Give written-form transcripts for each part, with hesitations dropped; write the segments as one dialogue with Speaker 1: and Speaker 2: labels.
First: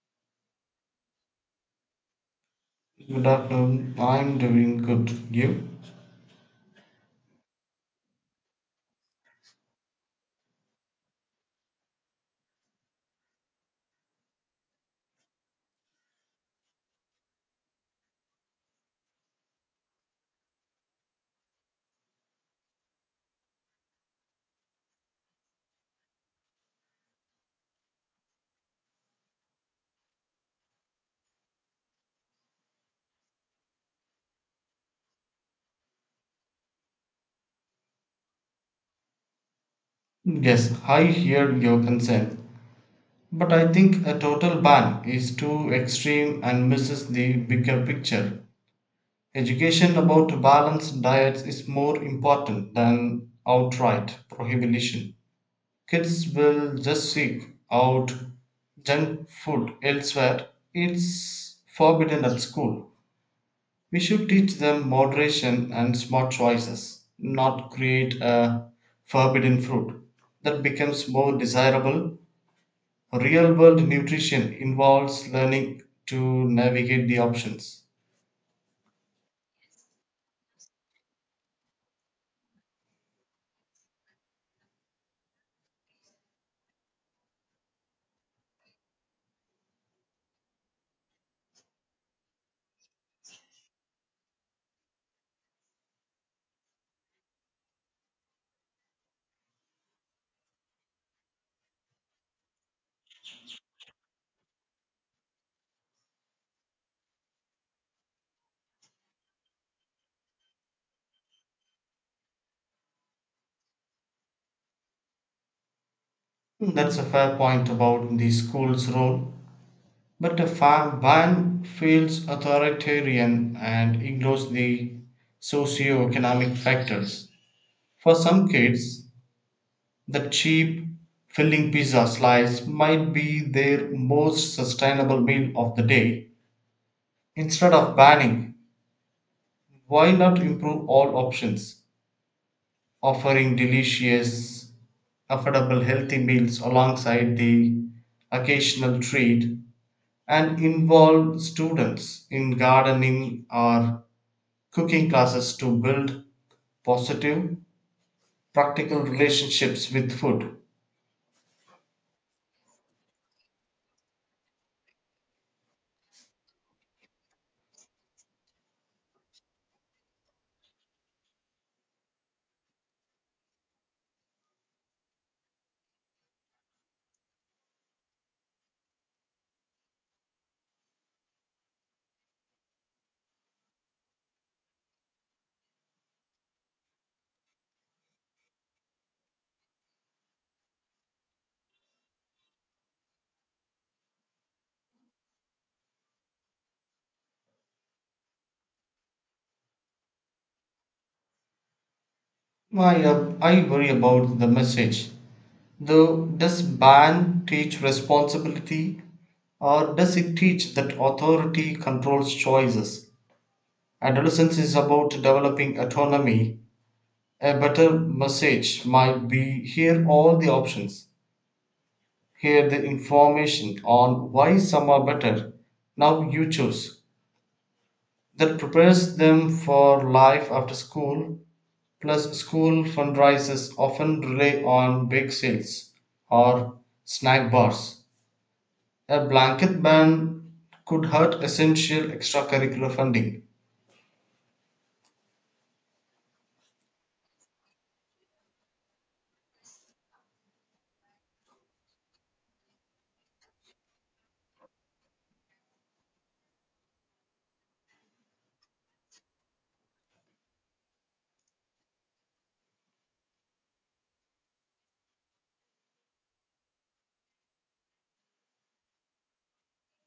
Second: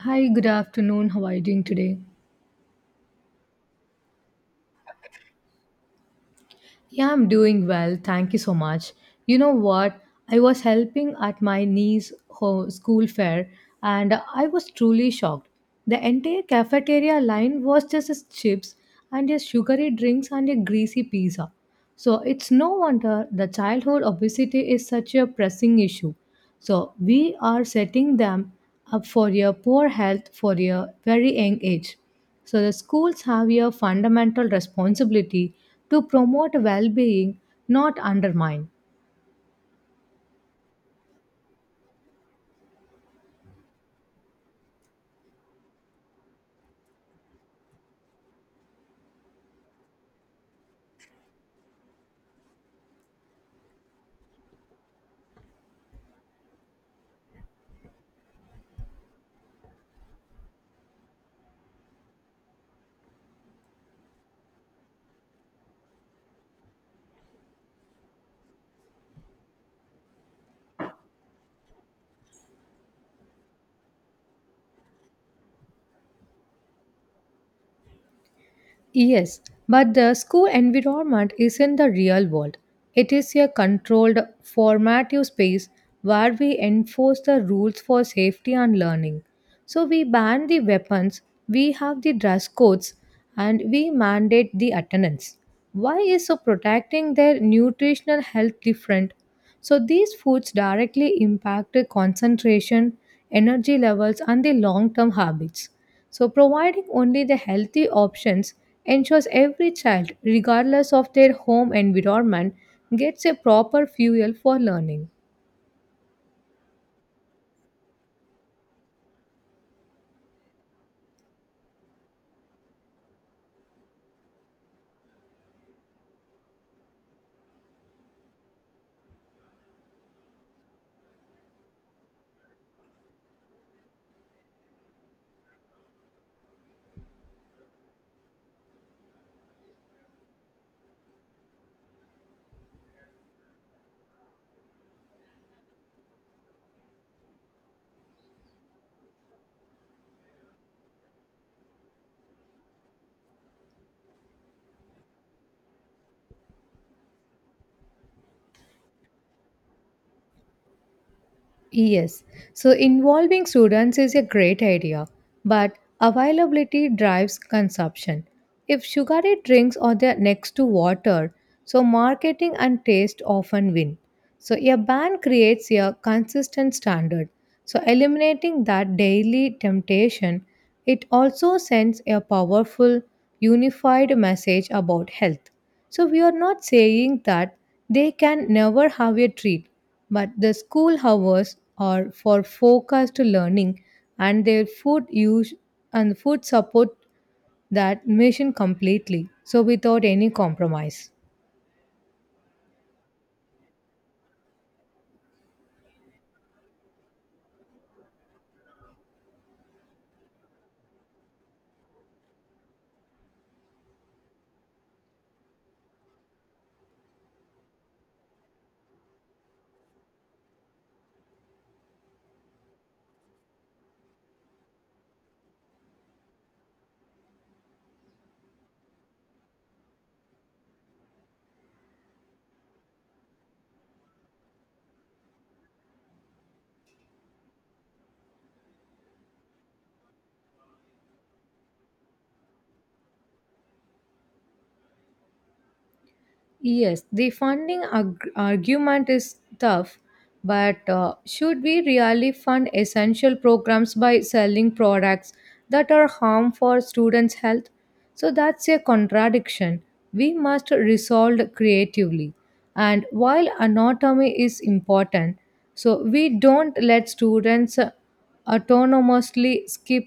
Speaker 1: Hi, good afternoon. How are you doing today?
Speaker 2: Good afternoon. I'm doing good. You?
Speaker 1: Yeah, I'm doing well. Thank you so much. You know what? I was helping at my school fair and I was truly shocked. The entire cafeteria line was just as chips and a sugary drinks and a greasy pizza. So it's no wonder the childhood obesity is such a pressing issue. So we are setting them up for your poor health for a very young age. So the schools have a fundamental responsibility to promote well-being, not undermine.
Speaker 2: Yes, I hear your concern. But I think a total ban is too extreme and misses the bigger picture. Education about balanced diets is more important than outright prohibition. Kids will just seek out junk food elsewhere. It's forbidden at school. We should teach them moderation and smart choices, not create a forbidden fruit that becomes more desirable. Real world nutrition involves learning to navigate the options.
Speaker 1: Yes, but the school environment isn't the real world. It is a controlled formative space where we enforce the rules for safety and learning. So we ban the weapons, we have the dress codes, and we mandate the attendance. Why is so protecting their nutritional health different? So these foods directly impact the concentration, energy levels, and the long term habits. So providing only the healthy options ensures every child, regardless of their home environment, gets a proper fuel for learning.
Speaker 2: That's a fair point about the school's role, but a farm ban feels authoritarian and ignores the socio-economic factors. For some kids, the cheap filling pizza slice might be their most sustainable meal of the day. Instead of banning, why not improve all options, offering delicious, affordable, healthy meals alongside the occasional treat, and involve students in gardening or cooking classes to build positive, practical relationships with food?
Speaker 1: Yes, so involving students is a great idea, but availability drives consumption. If sugary drinks are there next to water, so marketing and taste often win. So a ban creates a consistent standard. So eliminating that daily temptation it also sends a powerful, unified message about health. So, we are not saying that they can never have a treat, but the school hours are for focused learning and their food use and food support that mission completely, so without any compromise.
Speaker 2: I, I worry about the message. Though, does ban teach responsibility, or does it teach that authority controls choices? Adolescence is about developing autonomy. A better message might be: hear all the options, hear the information on why some are better. Now you choose. That prepares them for life after school. Plus, school fundraisers often rely on bake sales or snack bars. A blanket ban could hurt essential extracurricular funding.
Speaker 1: Yes, the argument is tough, but should we really fund essential programs by selling products that are harmful for students' health? So that's a contradiction. We must resolve creatively. And while anatomy is important, so we don't let students autonomously skip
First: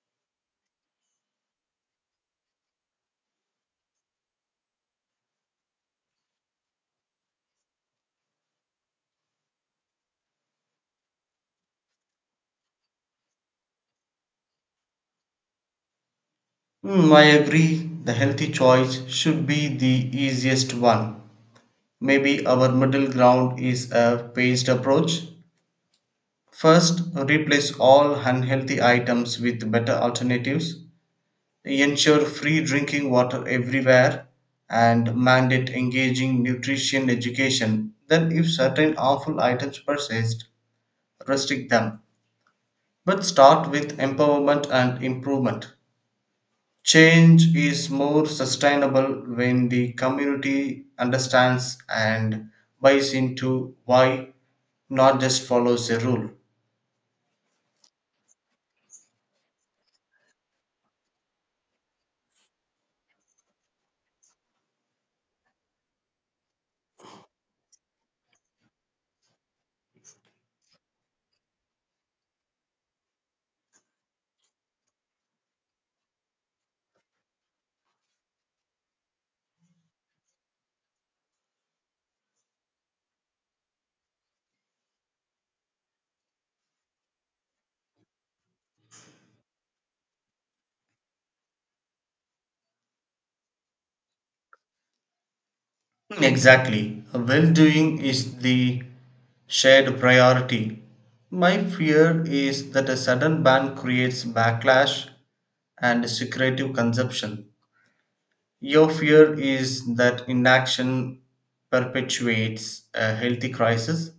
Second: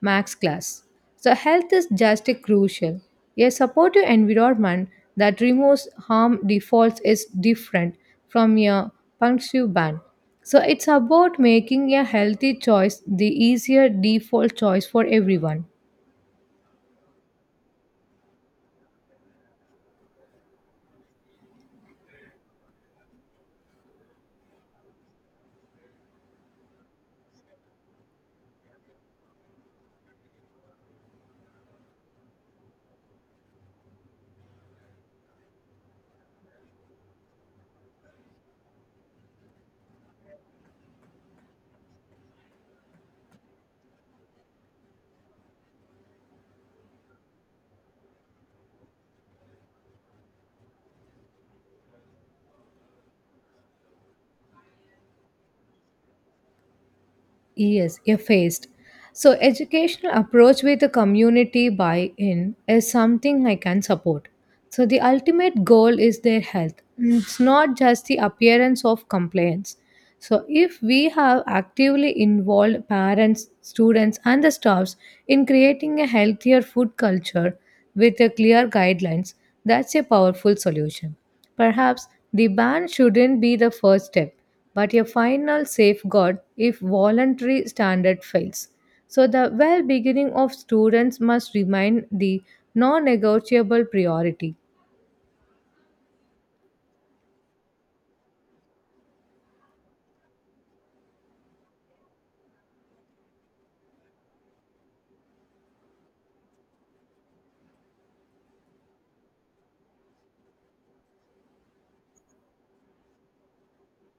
Speaker 1: max class. So, health is just a crucial. A supportive environment that removes harm defaults is different from a punctive ban. So, it's about making a healthy choice the easier default choice for everyone.
Speaker 2: Mm, I agree, the healthy choice should be the easiest one. Maybe our middle ground is a phased approach. First, replace all unhealthy items with better alternatives, ensure free drinking water everywhere, and mandate engaging nutrition education. Then, if certain harmful items persist, restrict them. But start with empowerment and improvement. Change is more sustainable when the community understands and buys into why, not just follows a rule.
Speaker 1: Yes, effaced. So educational approach with the community buy-in is something I can support. So the ultimate goal is their health. It's not just the appearance of compliance. So if we have actively involved parents, students and the staffs in creating a healthier food culture with a clear guidelines, that's a powerful solution. Perhaps the ban shouldn't be the first step, but a final safeguard if voluntary standard fails. So the well beginning of students must remain the non negotiable priority.
Speaker 2: Exactly. Well doing is the shared priority. My fear is that a sudden ban creates backlash and secretive consumption. Your fear is that inaction perpetuates a healthy crisis.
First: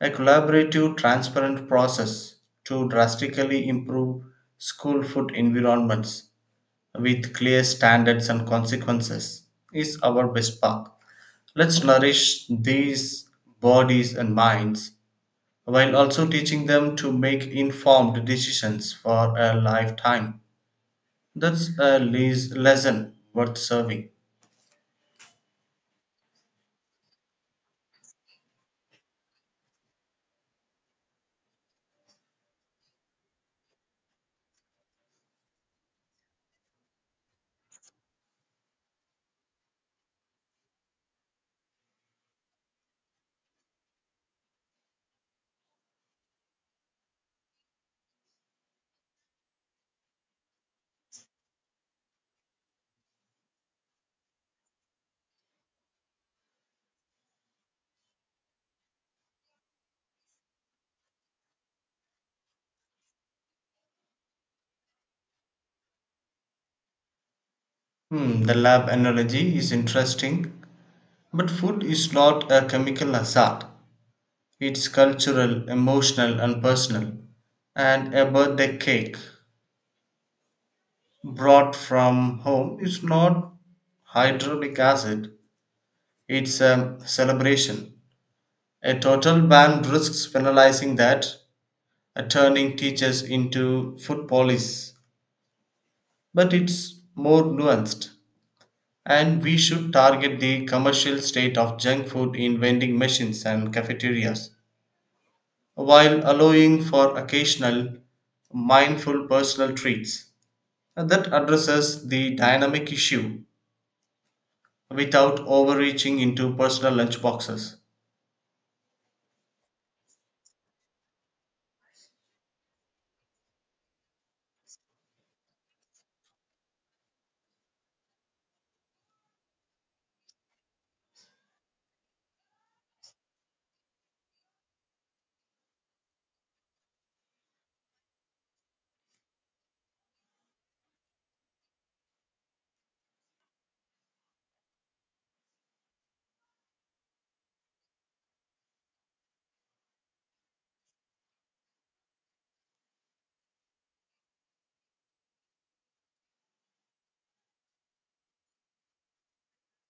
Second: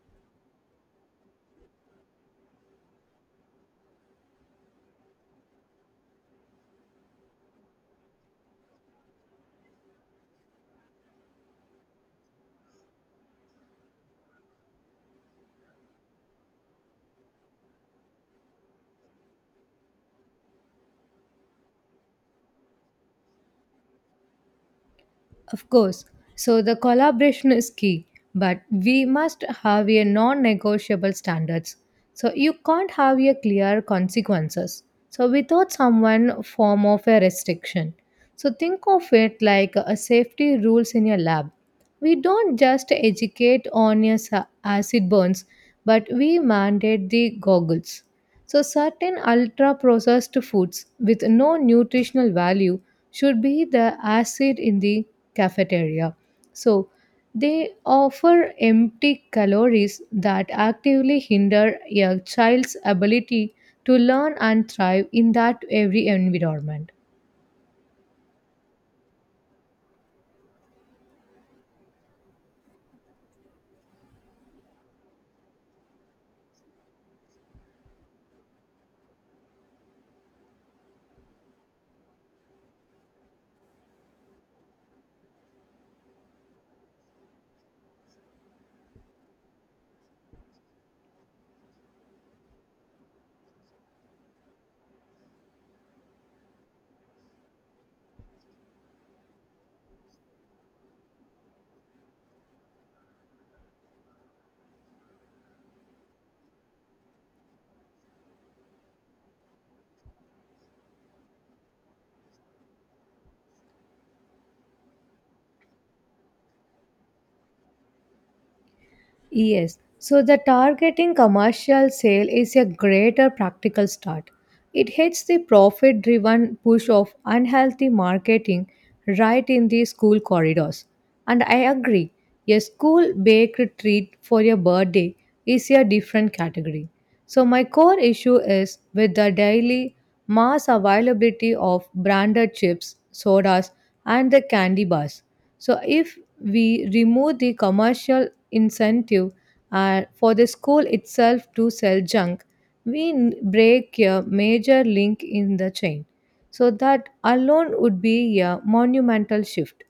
Speaker 2: A collaborative, transparent process to drastically improve school food environments with clear standards and consequences is our best path. Let's nourish these bodies and minds while also teaching them to make informed decisions for a lifetime. That's a lesson worth serving.
Speaker 1: Of course. So the collaboration is key, but we must have a non-negotiable standards. So you can't have a clear consequences. So without someone form of a restriction. So think of it like a safety rules in your lab. We don't just educate on acid burns, but we mandate the goggles. So, certain ultra processed foods with no nutritional value should be the acid in the cafeteria. So, they offer empty calories that actively hinder a child's ability to learn and thrive in that every environment.
Speaker 2: The lab analogy is interesting, but food is not a chemical hazard. It's cultural, emotional, and personal. And a birthday cake brought from home is not hydronic acid, it's a celebration. A total ban risks penalizing that, turning teachers into food police. But it's more nuanced. And we should target the commercial state of junk food in vending machines and cafeterias, while allowing for occasional mindful personal treats that addresses the dynamic issue without overreaching into personal lunch boxes.
Speaker 1: Yes, so the targeting commercial sale is a greater practical start. It hits the profit driven push of unhealthy marketing right in the school corridors. And I agree, a school baked treat for your birthday is a different category. So, my core issue is with the daily mass availability of branded chips, sodas, and the candy bars. So, if we remove the commercial incentive for the school itself to sell junk, we break a major link in the chain. So that alone would be a monumental shift.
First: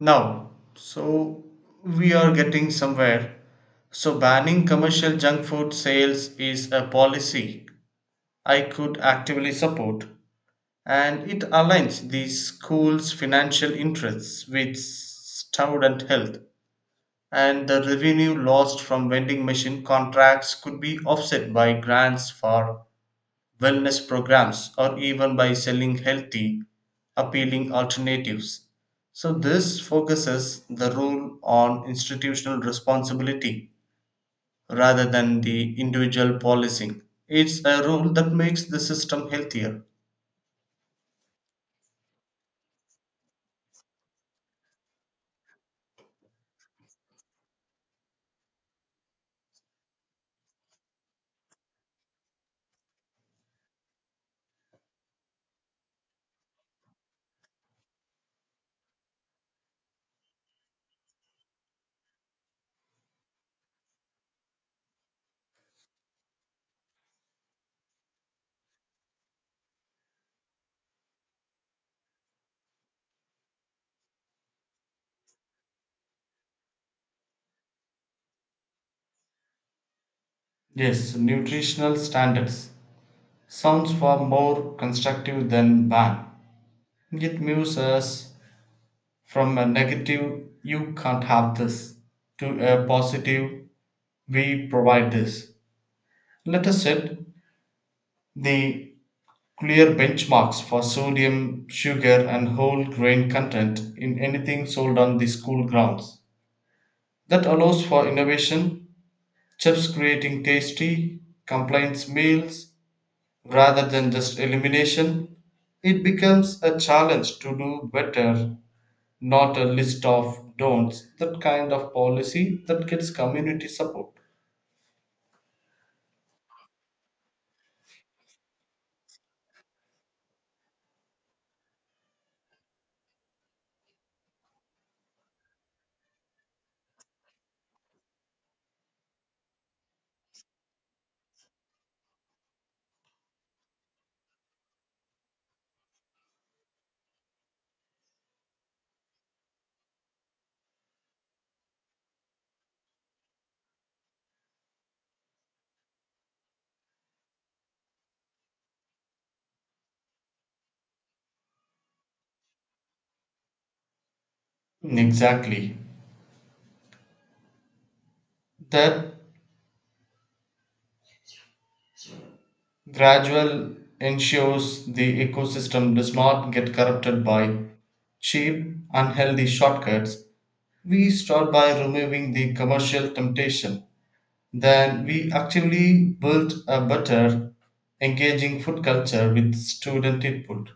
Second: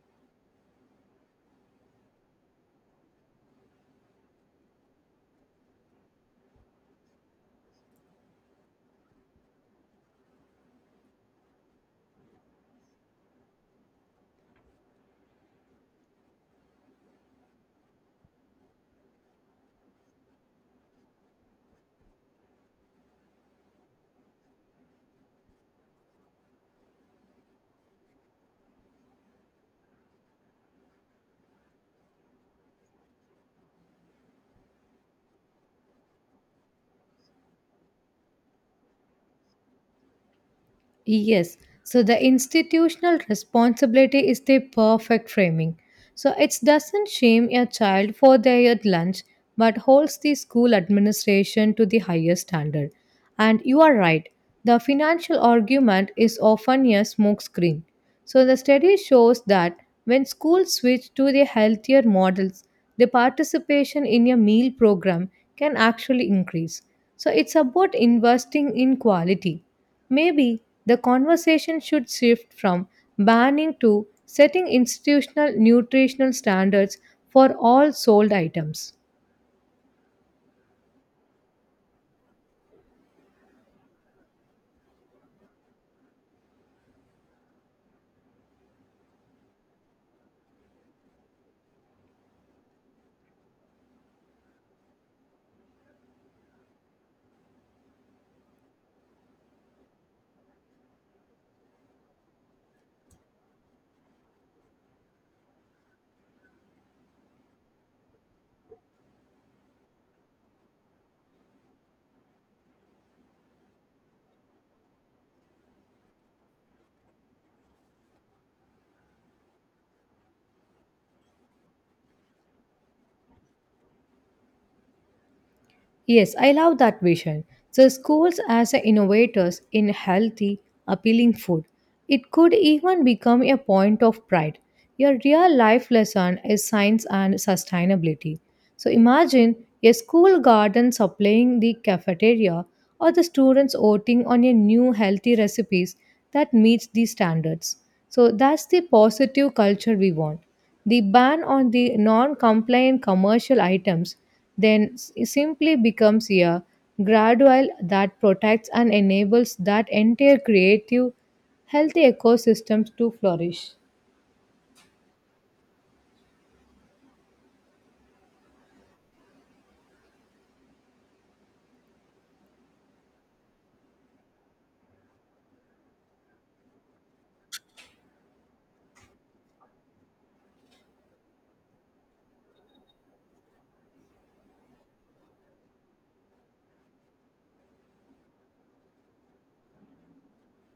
Speaker 2: Now, so we are getting somewhere. So banning commercial junk food sales is a policy I could actively support, and it aligns the school's financial interests with student health, and the revenue lost from vending machine contracts could be offset by grants for wellness programs, or even by selling healthy, appealing alternatives. So this focuses the rule on institutional responsibility rather than the individual policing. It's a rule that makes the system healthier.
Speaker 1: Yes. So the institutional responsibility is the perfect framing. So it doesn't shame a child for their lunch but holds the school administration to the highest standard. And you are right. The financial argument is often a smokescreen. So the study shows that when schools switch to the healthier models, the participation in a meal program can actually increase. So it's about investing in quality. Maybe the conversation should shift from banning to setting institutional nutritional standards for all sold items.
Speaker 2: Yes, nutritional standards sounds far more constructive than ban. It moves us from a negative, you can't have this, to a positive, we provide this. Let us set the clear benchmarks for sodium, sugar, and whole grain content in anything sold on the school grounds. That allows for innovation, chefs creating tasty, compliance meals, rather than just elimination. It becomes a challenge to do better, not a list of don'ts. That kind of policy that gets community support.
Speaker 1: Yes, I love that vision. The schools as the innovators in healthy, appealing food. It could even become a point of pride. Your real life lesson is science and sustainability. So imagine a school garden supplying the cafeteria or the students voting on a new healthy recipes that meets the standards. So that's the positive culture we want. The ban on the non compliant commercial items then simply becomes a gradual that protects and enables that entire creative, healthy ecosystems to flourish.
Speaker 2: Exactly. That gradual ensures the ecosystem does not get corrupted by cheap, unhealthy shortcuts. We start by removing the commercial temptation. Then we actively build a better, engaging food culture with student input.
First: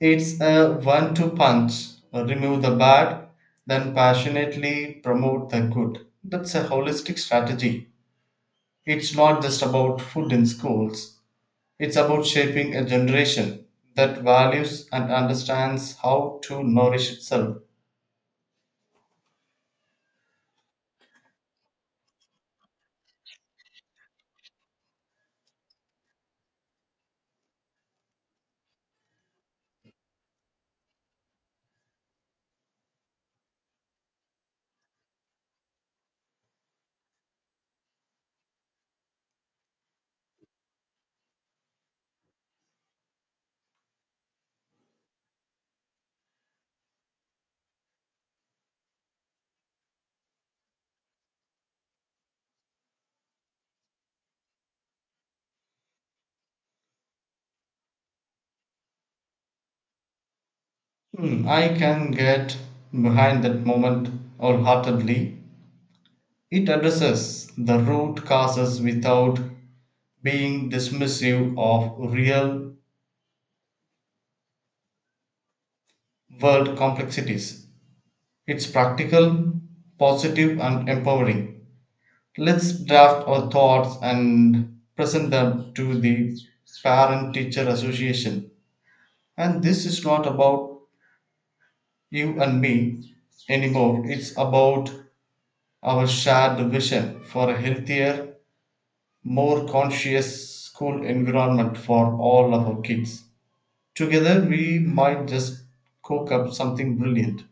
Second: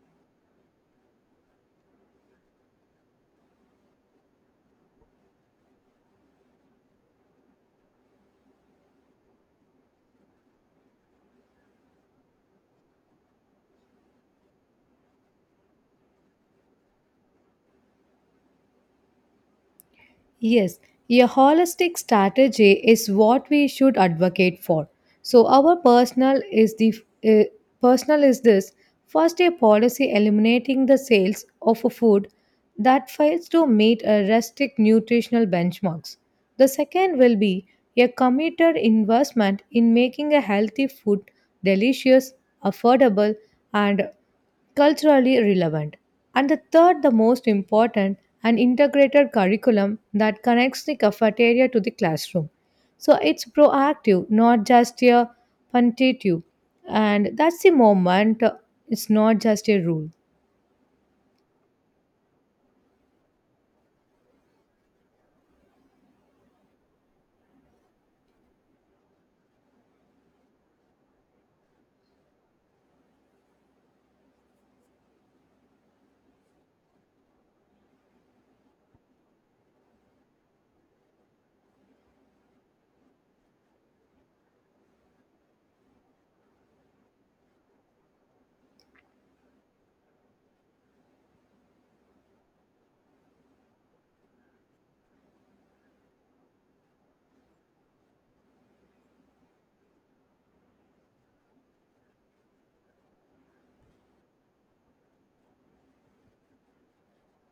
Speaker 2: It's a one-two punch. Remove the bad, then passionately promote the good. That's a holistic strategy. It's not just about food in schools, it's about shaping a generation that values and understands how to nourish itself.
Speaker 1: Yes, a holistic strategy is what we should advocate for. So our personal is the uh, personal is this first a policy eliminating the sales of a food that fails to meet a restrict nutritional benchmarks. The second will be a committed investment in making a healthy food delicious, affordable, and culturally relevant. And the third, the most important, an integrated curriculum that connects the cafeteria to the classroom. So it's proactive, not just a punitive. And that's the moment, it's not just a rule.
Speaker 2: I can get behind that moment wholeheartedly. It addresses the root causes without being dismissive of real world complexities. It's practical, positive, and empowering. Let's draft our thoughts and present them to the Parent Teacher Association. And this is not about you and me anymore, it's about our shared vision for a healthier, more conscious school environment for all of our kids. Together, we might just cook up something brilliant.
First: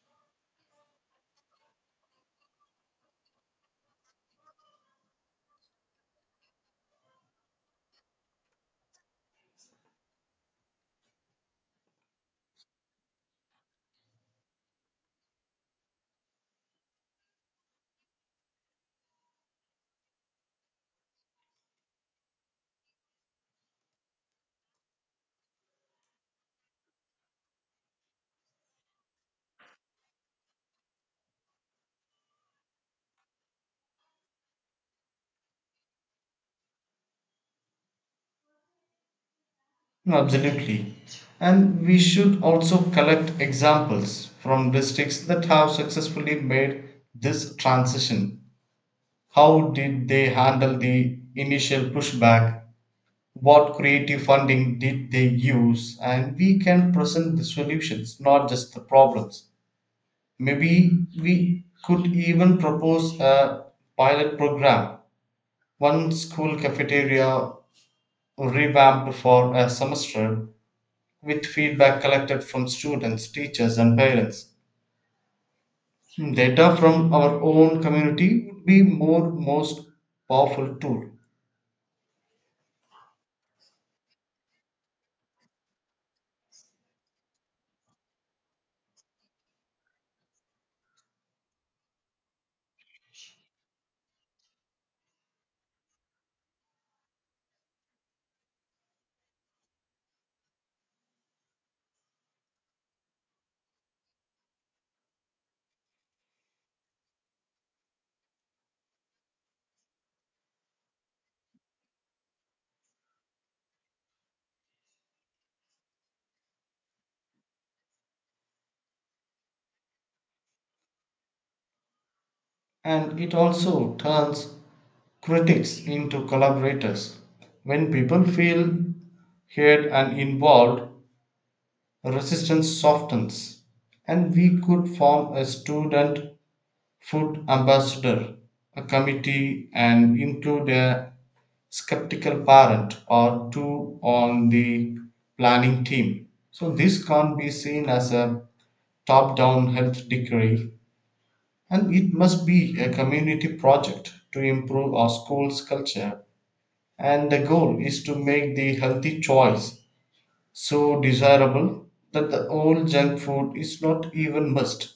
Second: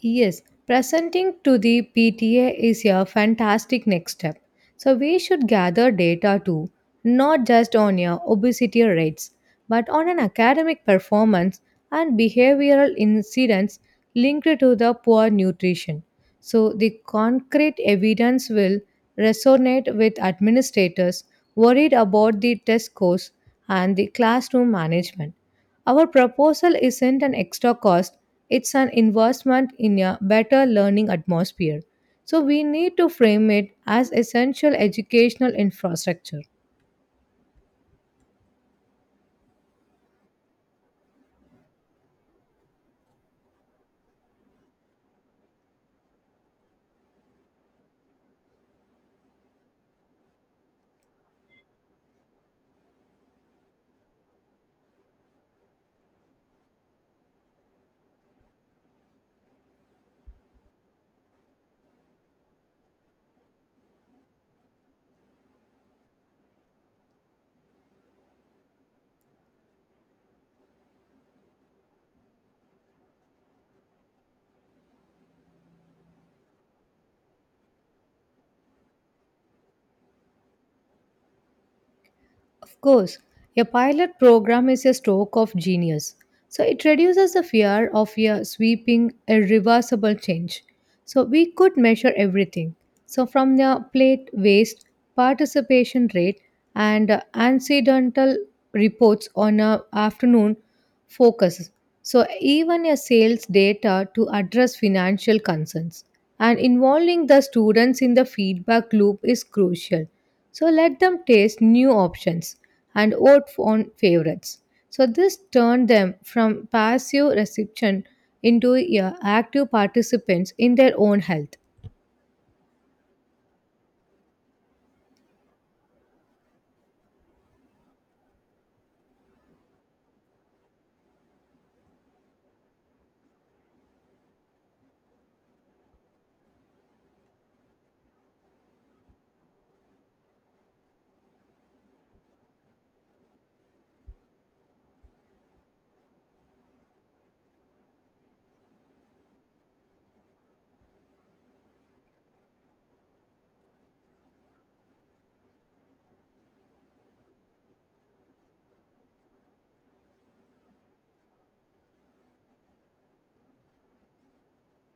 Speaker 1: Yes, presenting to the PTA is a fantastic next step. So we should gather data too, not just on your obesity rates, but on an academic performance and behavioral incidents linked to the poor nutrition. So the concrete evidence will resonate with administrators worried about the test scores and the classroom management. Our proposal isn't an extra cost, it's an investment in a better learning atmosphere. So we need to frame it as essential educational infrastructure.
Speaker 2: No, absolutely. And we should also collect examples from districts that have successfully made this transition. How did they handle the initial pushback? What creative funding did they use? And we can present the solutions, not just the problems. Maybe we could even propose a pilot program, one school cafeteria revamped for a semester with feedback collected from students, teachers, and parents. Data from our own community would be more most powerful tool,
Speaker 1: Of course, a pilot program is a stroke of genius. So it reduces the fear of a sweeping, irreversible change. So we could measure everything. So from the plate waste, participation rate, and incidental reports on a afternoon focus. So, even a sales data to address financial concerns and involving the students in the feedback loop is crucial. So, let them taste new options and vote on favorites. So, this turned them from passive reception into active participants in their own health.
Speaker 2: and it also turns critics into collaborators. When people feel heard and involved, resistance softens, and we could form a student food ambassador, a committee, and include a skeptical parent or two on the planning team. So this can't be seen as a top down health decree, and it must be a community project to improve our school's culture. And the goal is to make the healthy choice so desirable that the old junk food is not even must.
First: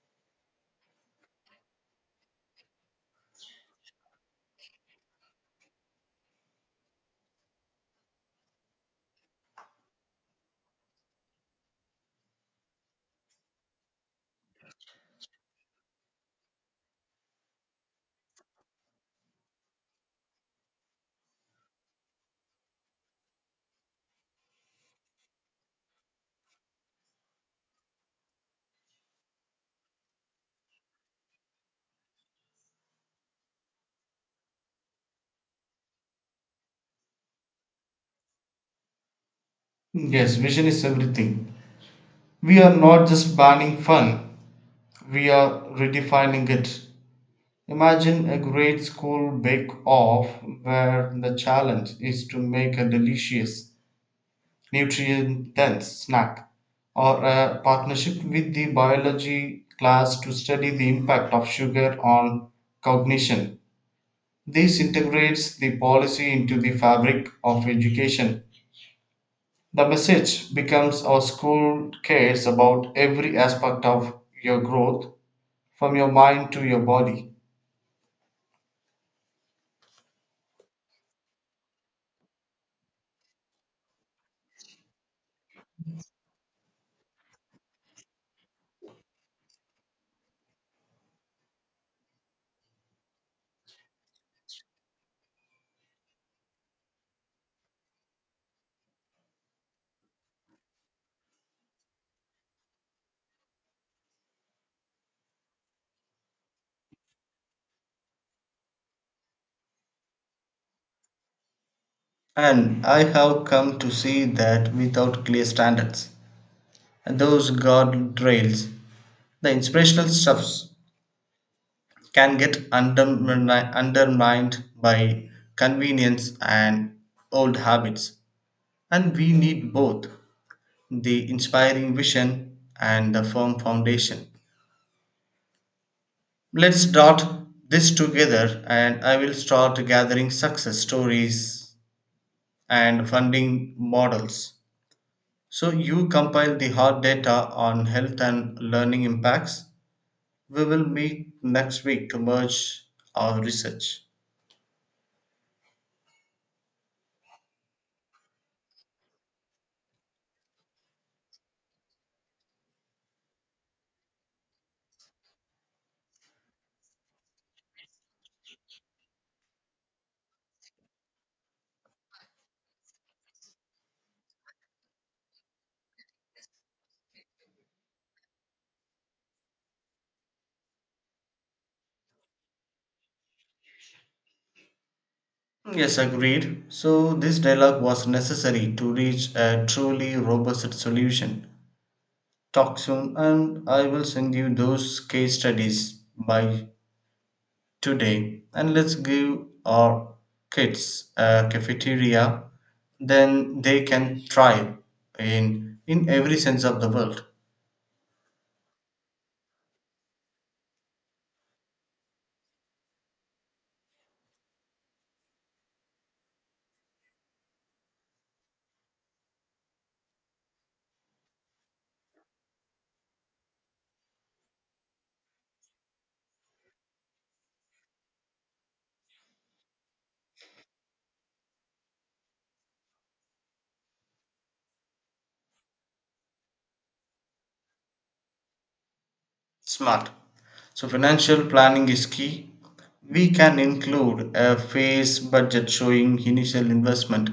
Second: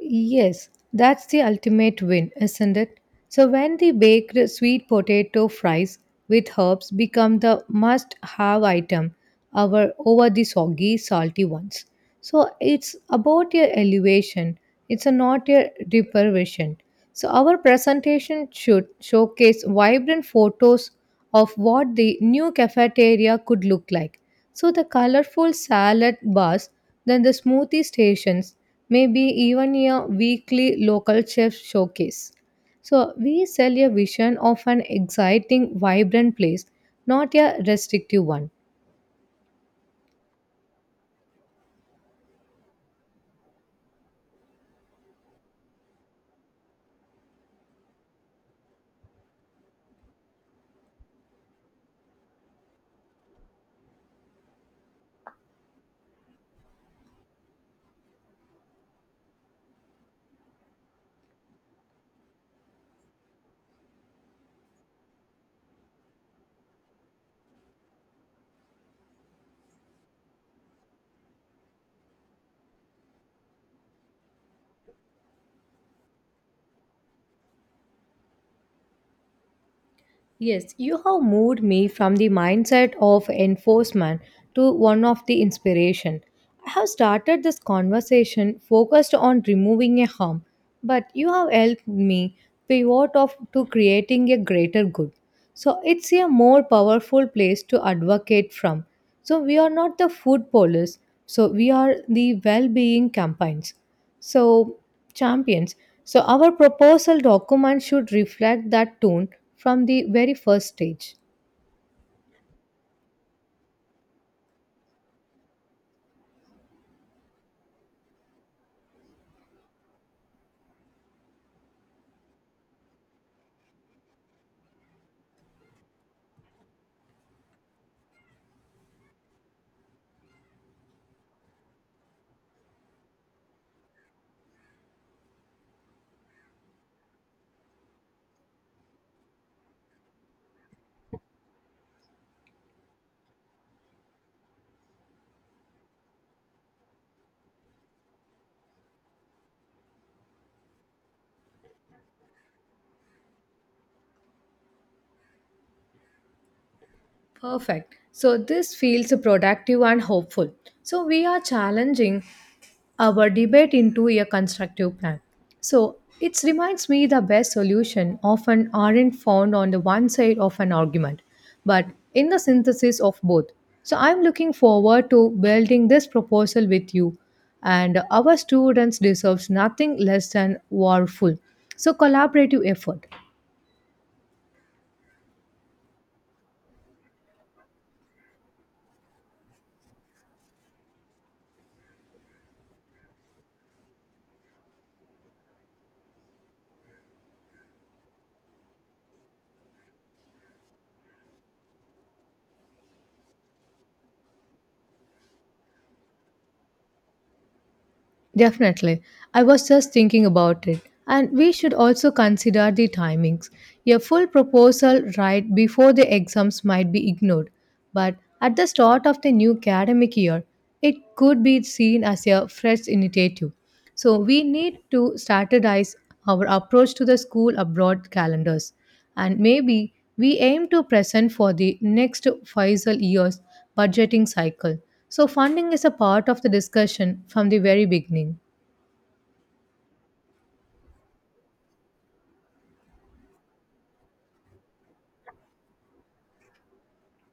Speaker 1: Yes, that's the ultimate win, isn't it? So when the baked sweet potato fries with herbs become the must-have item, our over the soggy, salty ones. So it's about your elevation, it's a not your deprivation. So our presentation should showcase vibrant photos of what the new cafeteria could look like. So the colorful salad bars, then the smoothie stations, maybe even a weekly local chef showcase. So we sell a vision of an exciting, vibrant place, not a restrictive one.
Speaker 2: Yes, vision is everything. We are not just banning fun, we are redefining it. Imagine a great school bake off where the challenge is to make a delicious, nutrient dense snack, or a partnership with the biology class to study the impact of sugar on cognition. This integrates the policy into the fabric of education. The message becomes: our school cares about every aspect of your growth, from your mind to your body.
Speaker 1: Yes, you have moved me from the mindset of enforcement to one of the inspiration. I have started this conversation focused on removing a harm, but you have helped me pivot off to creating a greater good. So it's a more powerful place to advocate from. So we are not the food police, so we are the well-being campaigns. So, champions. So, our proposal document should reflect that tone from the very first stage.
Speaker 2: And I have come to see that without clear standards, those guardrails, the inspirational stuffs can get undermined by convenience and old habits. And we need both the inspiring vision and the firm foundation. Let's dot this together, and I will start gathering success stories and funding models. So you compile the hard data on health and learning impacts. We will meet next week to merge our research.
Speaker 1: Perfect. So this feels productive and hopeful. So we are challenging our debate into a constructive plan. So it reminds me the best solution often aren't found on the one side of an argument, but in the synthesis of both. So I'm looking forward to building this proposal with you, and our students deserves nothing less than warful. So collaborative effort.
Speaker 2: Yes, agreed. So this dialogue was necessary to reach a truly robust solution. Talk soon, and I will send you those case studies by today. And let's give our kids a cafeteria. Then they can thrive in every sense of the world.
Speaker 1: Definitely. I was just thinking about it. And we should also consider the timings. A full proposal right before the exams might be ignored, but at the start of the new academic year, it could be seen as a fresh initiative. So we need to standardize our approach to the school abroad calendars. And maybe we aim to present for the next Faisal years budgeting cycle. So funding is a part of the discussion from the very beginning.
Speaker 2: Smart. So financial planning is key. We can include a phase budget showing initial investment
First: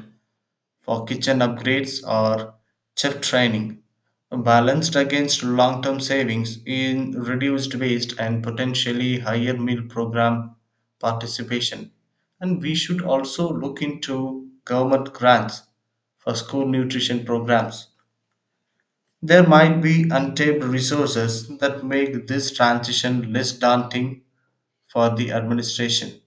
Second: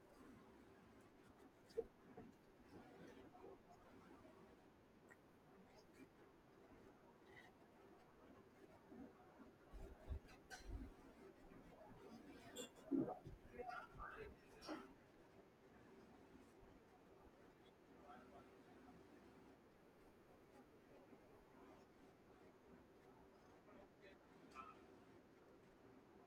Speaker 2: for kitchen upgrades or chef training, balanced against long term savings in reduced waste and potentially higher meal program participation. And we should also look into government grants for school nutrition programs. There might be untapped resources that make this transition less daunting for the administration.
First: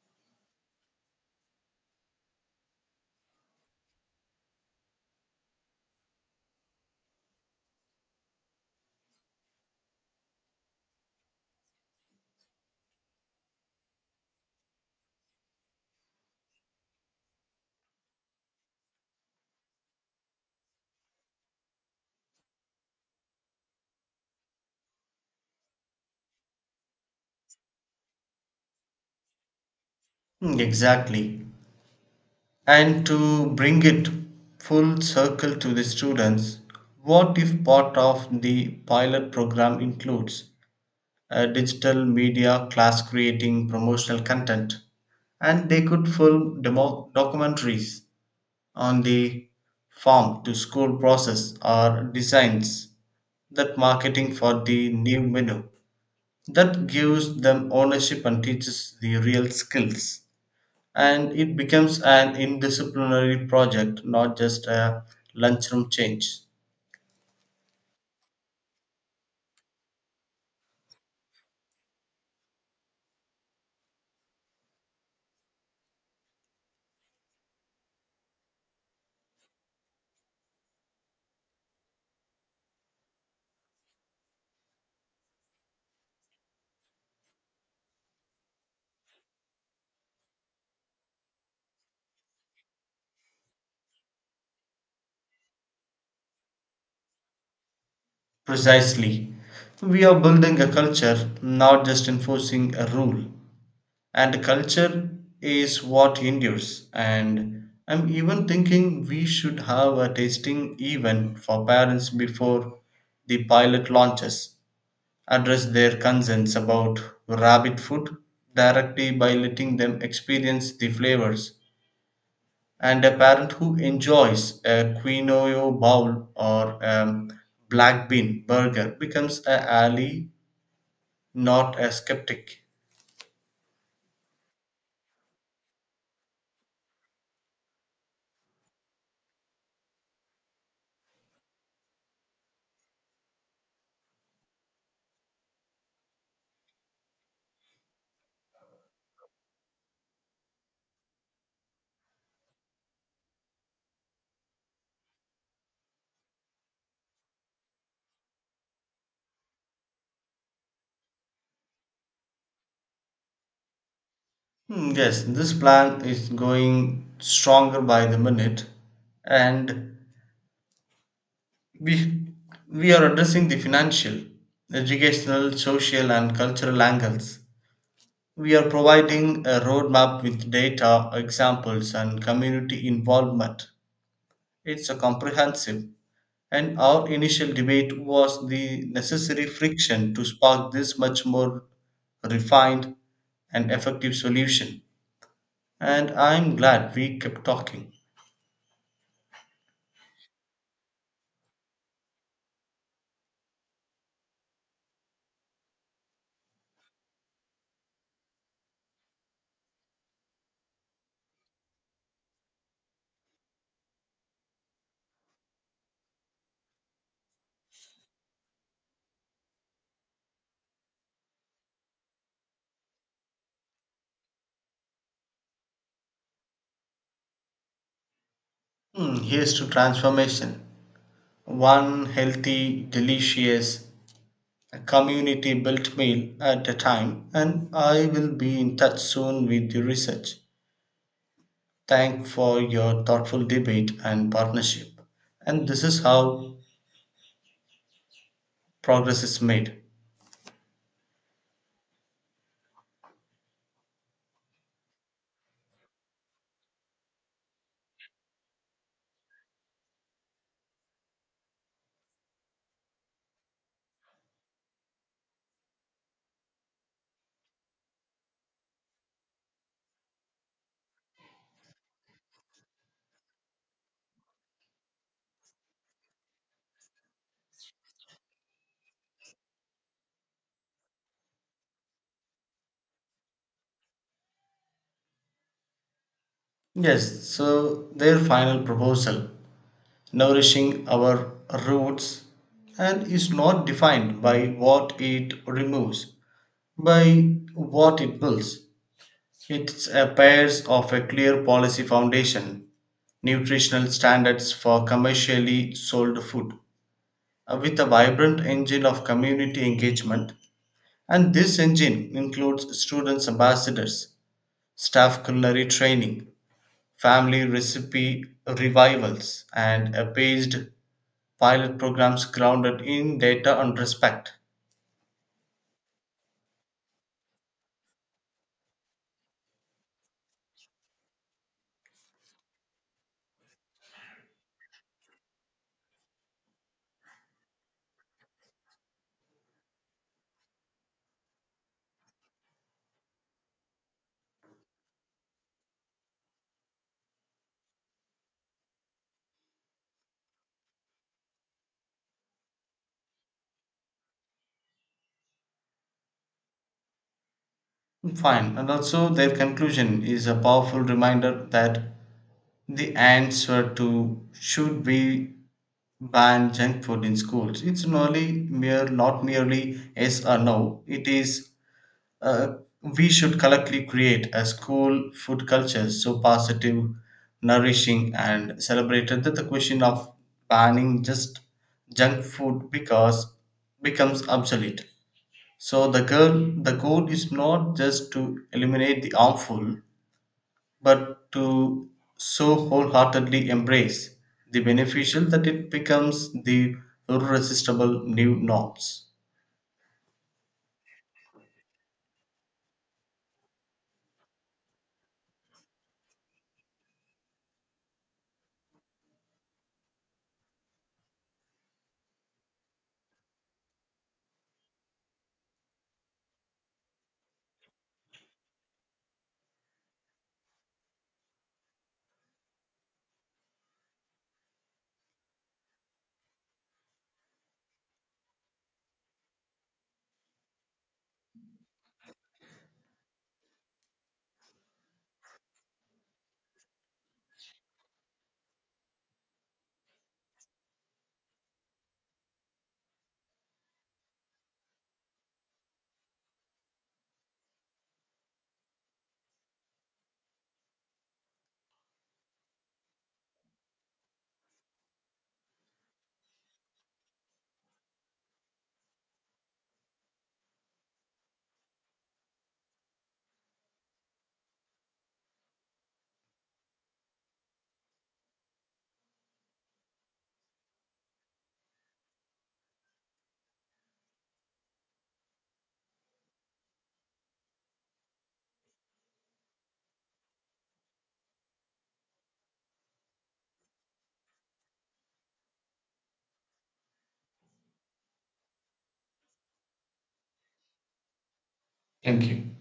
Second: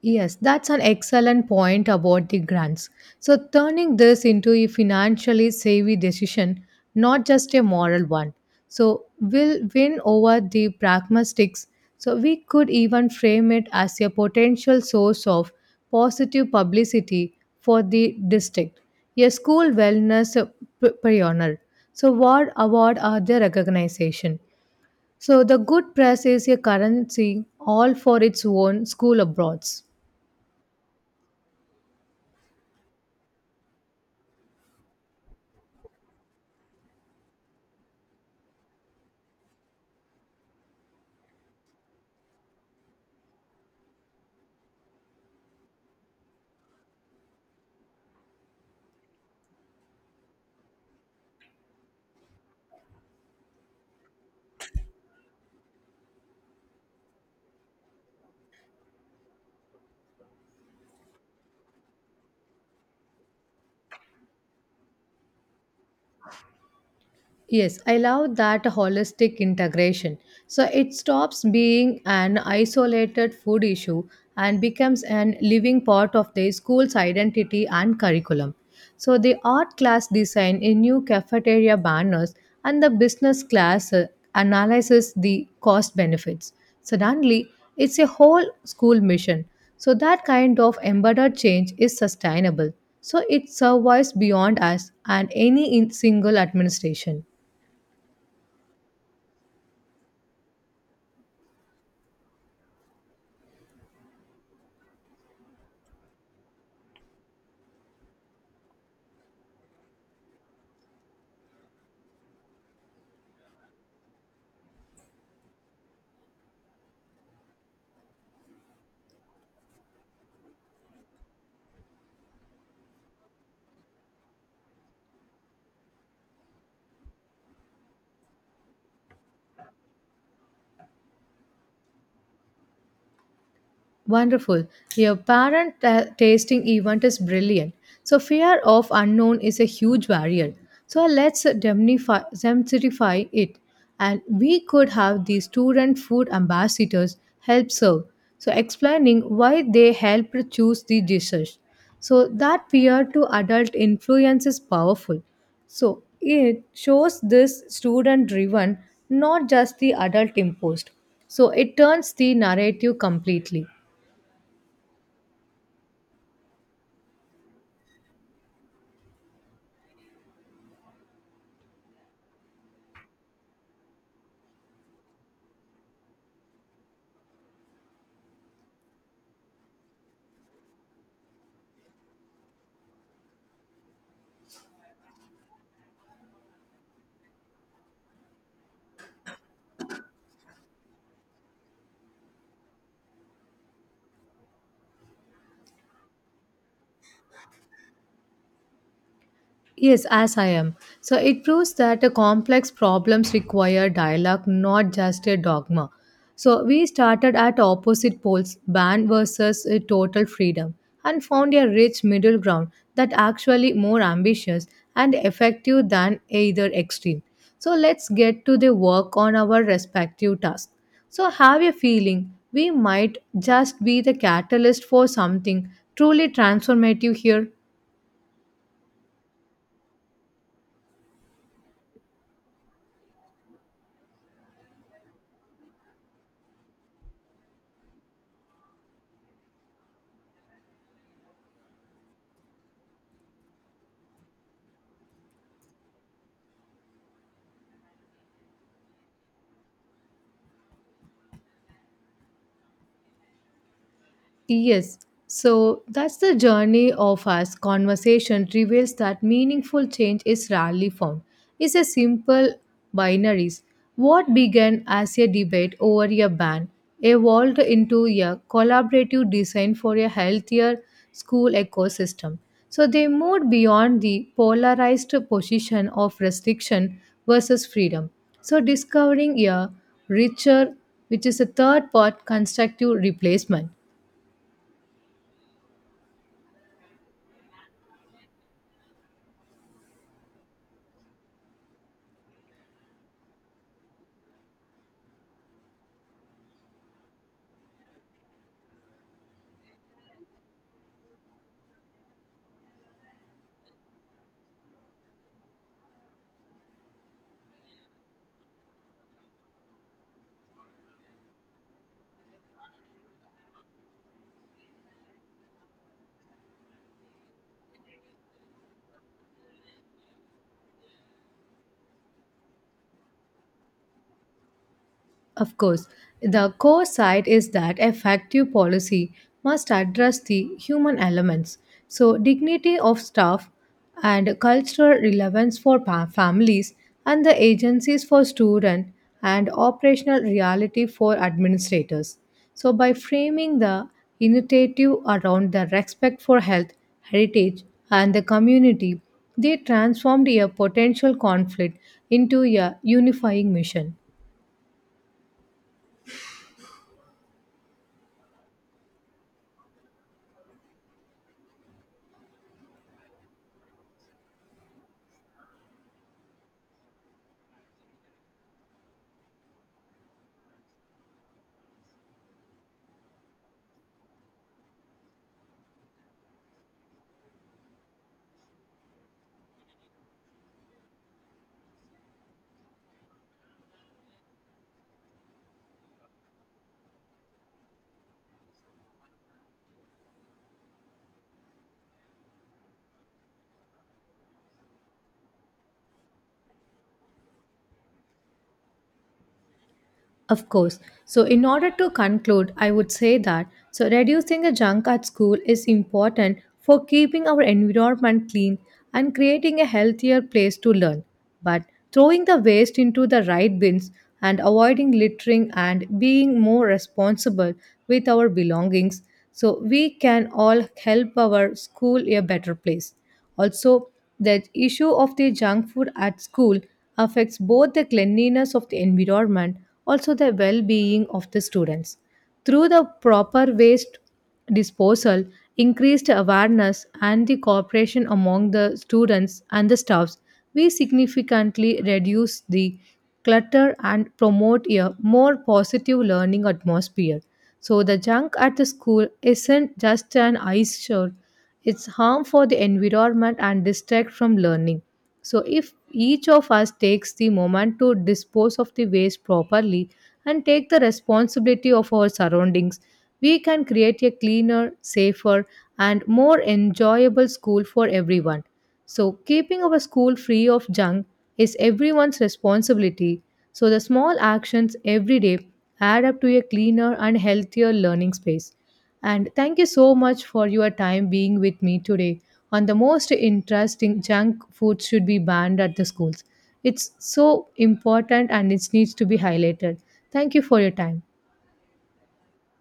Speaker 1: Yes, that's an excellent point about the grants. So, turning this into a financially savvy decision, not just a moral one, so will win over the pragmatics. So, we could even frame it as a potential source of positive publicity for the district, a school wellness pioneer. So, what award are their recognition? So, the good press is a currency all for its own school abroads.
Speaker 2: Mm, exactly. And to bring it full circle to the students, what if part of the pilot program includes a digital media class creating promotional content? And they could film documentaries on the farm to school process, or designs that marketing for the new menu. That gives them ownership and teaches the real skills, and it becomes an indisciplinary project, not just a lunchroom change.
Speaker 1: Yes, I love that holistic integration. So it stops being an isolated food issue and becomes an living part of the school's identity and curriculum. So the art class design a new cafeteria banners and the business class analyzes the cost benefits. Suddenly, it's a whole school mission. So that kind of embedded change is sustainable. So it survives beyond us and any single administration.
Speaker 2: Precisely, we are building a culture, not just enforcing a rule. And culture is what endures. And I'm even thinking we should have a tasting event for parents before the pilot launches, address their concerns about rabbit food directly by letting them experience the flavors. And a parent who enjoys a quinoa bowl or a black bean burger becomes a ally, not a skeptic.
Speaker 1: Wonderful. Your tasting event is brilliant. So fear of unknown is a huge barrier. So let's demystify it. And we could have the student food ambassadors help serve. So explaining why they helped choose the dishes. So that peer to adult influence is powerful. So it shows this student driven, not just the adult imposed. So it turns the narrative completely.
Speaker 2: Hmm, yes, this plan is going stronger by the minute, and we we are addressing the financial, educational, social, and cultural angles. We are providing a roadmap with data, examples, and community involvement. It's a comprehensive, and our initial debate was the necessary friction to spark this much more refined and effective solution. And I'm glad we kept talking.
Speaker 1: Yes, as I am. So it proves that complex problems require dialogue, not just a dogma. So we started at opposite poles, ban versus total freedom, and found a rich middle ground that actually more ambitious and effective than either extreme. So let's get to the work on our respective tasks. So have a feeling we might just be the catalyst for something truly transformative here.
Speaker 2: Here's to transformation. One healthy, delicious, community built meal at a time, and I will be in touch soon with the research. Thank for your thoughtful debate and partnership. And this is how progress is made.
Speaker 1: Yes. So that's the journey of us. Conversation reveals that meaningful change is rarely found. It's a simple binaries. What began as a debate over a ban evolved into a collaborative design for a healthier school ecosystem. So they moved beyond the polarized position of restriction versus freedom. So discovering a richer, which is a third part constructive replacement.
Speaker 2: Yes, so their final proposal, nourishing our roots, and is not defined by what it removes, by what it builds. It's a pairs of a clear policy foundation, nutritional standards for commercially sold food, with a vibrant engine of community engagement. And this engine includes students' ambassadors, staff culinary training, family recipe revivals, and a paged pilot programs grounded in data and respect.
Speaker 1: Of course, the core side is that effective policy must address the human elements. So, dignity of staff and cultural relevance for families and the agencies for students, and operational reality for administrators. So, by framing the initiative around the respect for health, heritage, and the community, they transformed a potential conflict into a unifying mission.
Speaker 2: Fine, and also their conclusion is a powerful reminder that the answer to should be ban junk food in schools. It's not merely yes or no. It is, Uh, we should collectively create a school food culture so positive, nourishing, and celebrated that the question of banning just junk food because becomes obsolete. So the goal is not just to eliminate the harmful, but to so wholeheartedly embrace the beneficial that it becomes the irresistible new norms.
Speaker 1: Of course. So, in order to conclude, I would say that so reducing the junk at school is important for keeping our environment clean and creating a healthier place to learn. But throwing the waste into the right bins and avoiding littering and being more responsible with our belongings so we can all help our school a better place. Also, the issue of the junk food at school affects both the cleanliness of the environment also the well-being of the students. Through the proper waste disposal, increased awareness and the cooperation among the students and the staffs, we significantly reduce the clutter and promote a more positive learning atmosphere. So the junk at the school isn't just an eyesore; it's harm for the environment and distract from learning. So if each of us takes the moment to dispose of the waste properly and take the responsibility of our surroundings, we can create a cleaner, safer and more enjoyable school for everyone. So keeping our school free of junk is everyone's responsibility. So the small actions every day add up to a cleaner and healthier learning space. And thank you so much for your time being with me today on the most interesting junk food should be banned at the schools. It's so important and it needs to be highlighted. Thank you for your time.
Speaker 2: Thank you.